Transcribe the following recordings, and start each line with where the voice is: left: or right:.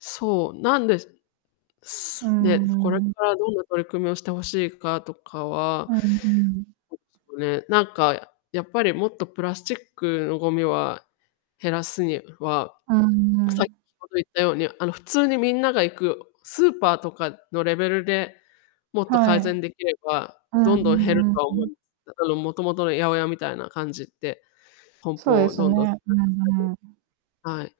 left: そうなんです。
right: うー
left: で、これ
right: ん。
left: からどんな取り組みをしてほしいかとかは
right: うんうん。
left: そですね。なんか、やっぱりもっとプラスチックのごみは、減らすには、
right: うー
left: 先
right: ん。
left: ほど言ったように、あの普通にみんなが行くスーパーとかのレベルで、もっと
right: は
left: 改善
right: い。
left: できれば、
right: うん
left: ど
right: う
left: んどん減る
right: んうん
left: とは
right: う
left: 思い
right: ん。
left: まあのもともとの八百屋みたいな感じで、梱
right: そう
left: 包
right: で
left: を
right: す
left: どんどん。
right: ね。うんうん。
left: はい。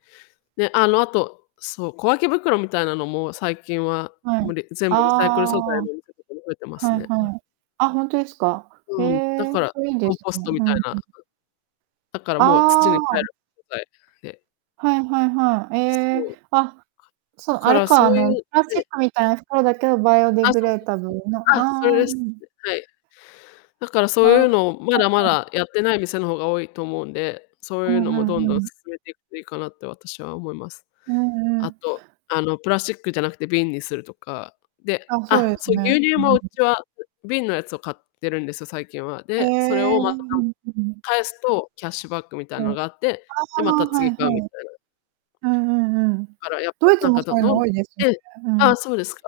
left: で、あのあと、そう、小分け袋みたいなのも、最近は
right: はい、
left: も全部リサイクル
right: あ
left: 素材
right: あ、
left: のお店とかも増えてます
right: はい
left: ね。う
right: は
left: ん。
right: い、あ、ほんとですか。へ
left: うん、だ
right: え、
left: から
right: それいいんで
left: コン
right: す
left: ポス
right: ね、
left: トみた
right: は
left: い
right: い、
left: な
right: うん。
left: だからもう土
right: あ
left: に帰る。
right: あ。
left: で。
right: はいはいはい、え
left: そう。
right: え、あ、
left: だ
right: そう、あ
left: か
right: れ
left: らそ
right: かあ
left: う
right: の、
left: い
right: プ
left: う
right: ラ スチッ
left: で。
right: クみたいな袋だけど、バイオディ
left: あ、
right: グ
left: そう
right: レー
left: そう
right: ダブ
left: そう。
right: ルの、
left: あ、それ
right: あ
left: です。
right: あ。
left: はい。だからそうい
right: なる
left: う
right: ほ
left: のをまだま
right: うんうん。
left: だやってない店の方が多いと思うんで、そういう
right: う
left: の
right: んう
left: もど
right: ん
left: んどん
right: うん。
left: 進めていくといいかなって私は思います。
right: うんう
left: あ
right: ん。
left: と、あのプラスチックじゃなくて瓶にするとか。で、
right: あ、そう
left: あ、
right: です
left: そう
right: ね、
left: 牛乳
right: う
left: も
right: ん。
left: うちは瓶のやつを買っているんですよ、最近は。
right: へ
left: で、それ
right: え、
left: を
right: う
left: また、
right: んう、うん。
left: 返すとキャッシュバックみたいな
right: うん。
left: の
right: あ
left: があって、で、また
right: あ、は
left: 次
right: い
left: 買うみ
right: は
left: た
right: い。
left: いな。
right: うんうんうん、
left: だからやっぱ
right: ドイツ
left: なん
right: も
left: か、
right: そ
left: ど
right: ういう
left: ど
right: の
left: ん
right: 多いですよ
left: え
right: ね、
left: え
right: う
left: あ
right: ん。
left: あ、そうですか。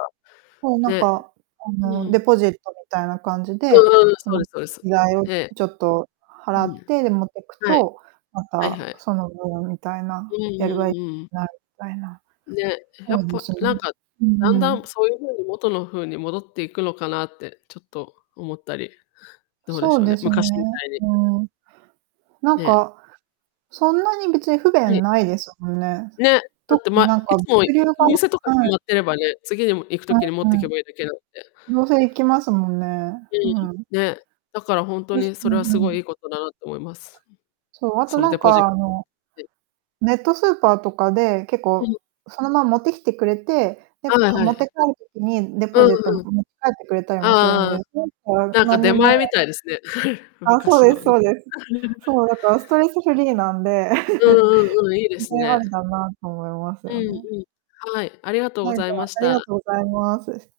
right: そうなん
left: ね。
right: か、あ
left: う
right: のデ
left: ん。
right: ポジットみたいな感じで、
left: うんうん、
right: そ
left: そう
right: の
left: ですそうです。
right: 依頼を
left: ええ。
right: ちょっと
left: う
right: 払
left: ん。
right: って、で持ってく
left: はい。
right: と、ま
left: はい
right: た
left: はい。
right: その分みたいな、
left: うん うんうん。
right: なみたいな
left: ね、や
right: 多い
left: っ
right: で
left: ぱ
right: すね。
left: なんか、
right: うー
left: だんだん
right: ん。
left: そういう風に元の風に戻っていくのかなってちょっと思ったり。どうでし
right: そう
left: ょう
right: で
left: ね、
right: すね、
left: 昔みたいに。
right: うん。なん
left: ね。
right: か、そんなに別に不
left: は
right: 便
left: い。
right: ないですもんね。
left: ね。だっ
right: と
left: て
right: に
left: ま
right: なんか
left: い
right: 物
left: つも行
right: 流が
left: く店とか
right: は
left: 決
right: い
left: まってればね、次に行く時に持
right: う
left: っ
right: ん
left: て
right: うん。
left: けばいいだけだって。
right: どうせ行きますもんね、
left: う
right: う
left: ん、
right: ん。
left: ね。だから本当
right: 確
left: に
right: う
left: それはすごい
right: ん。
left: いいことだなと思います。
right: そう、あと
left: その
right: な
left: デ
right: ん
left: ポジッ
right: か
left: ト。
right: あの ネットスーパーとかで、結
left: うん。
right: 構、そのまま持ってきてくれて、で、
left: はいは
right: 持って
left: い。
right: 帰る時に、デ
left: う
right: ポ
left: ん
right: ジット持
left: うん。
right: ち帰ってくれたり
left: あ
right: もするん
left: あああ。
right: で、
left: なんか出
right: 何も
left: 前みたいですね。
right: あ、そう
left: 昔
right: で
left: の。
right: すそうです。そうだからスト レスフリーなんで で、
left: うんうんうん、いいです
right: あ
left: ね。
right: りだなと思います
left: うん
right: よね。
left: うん。はい。ありがとうご
right: はい、
left: ざ
right: じ
left: い
right: ゃ
left: ま
right: あ、
left: し
right: ありが
left: た。
right: とうございます。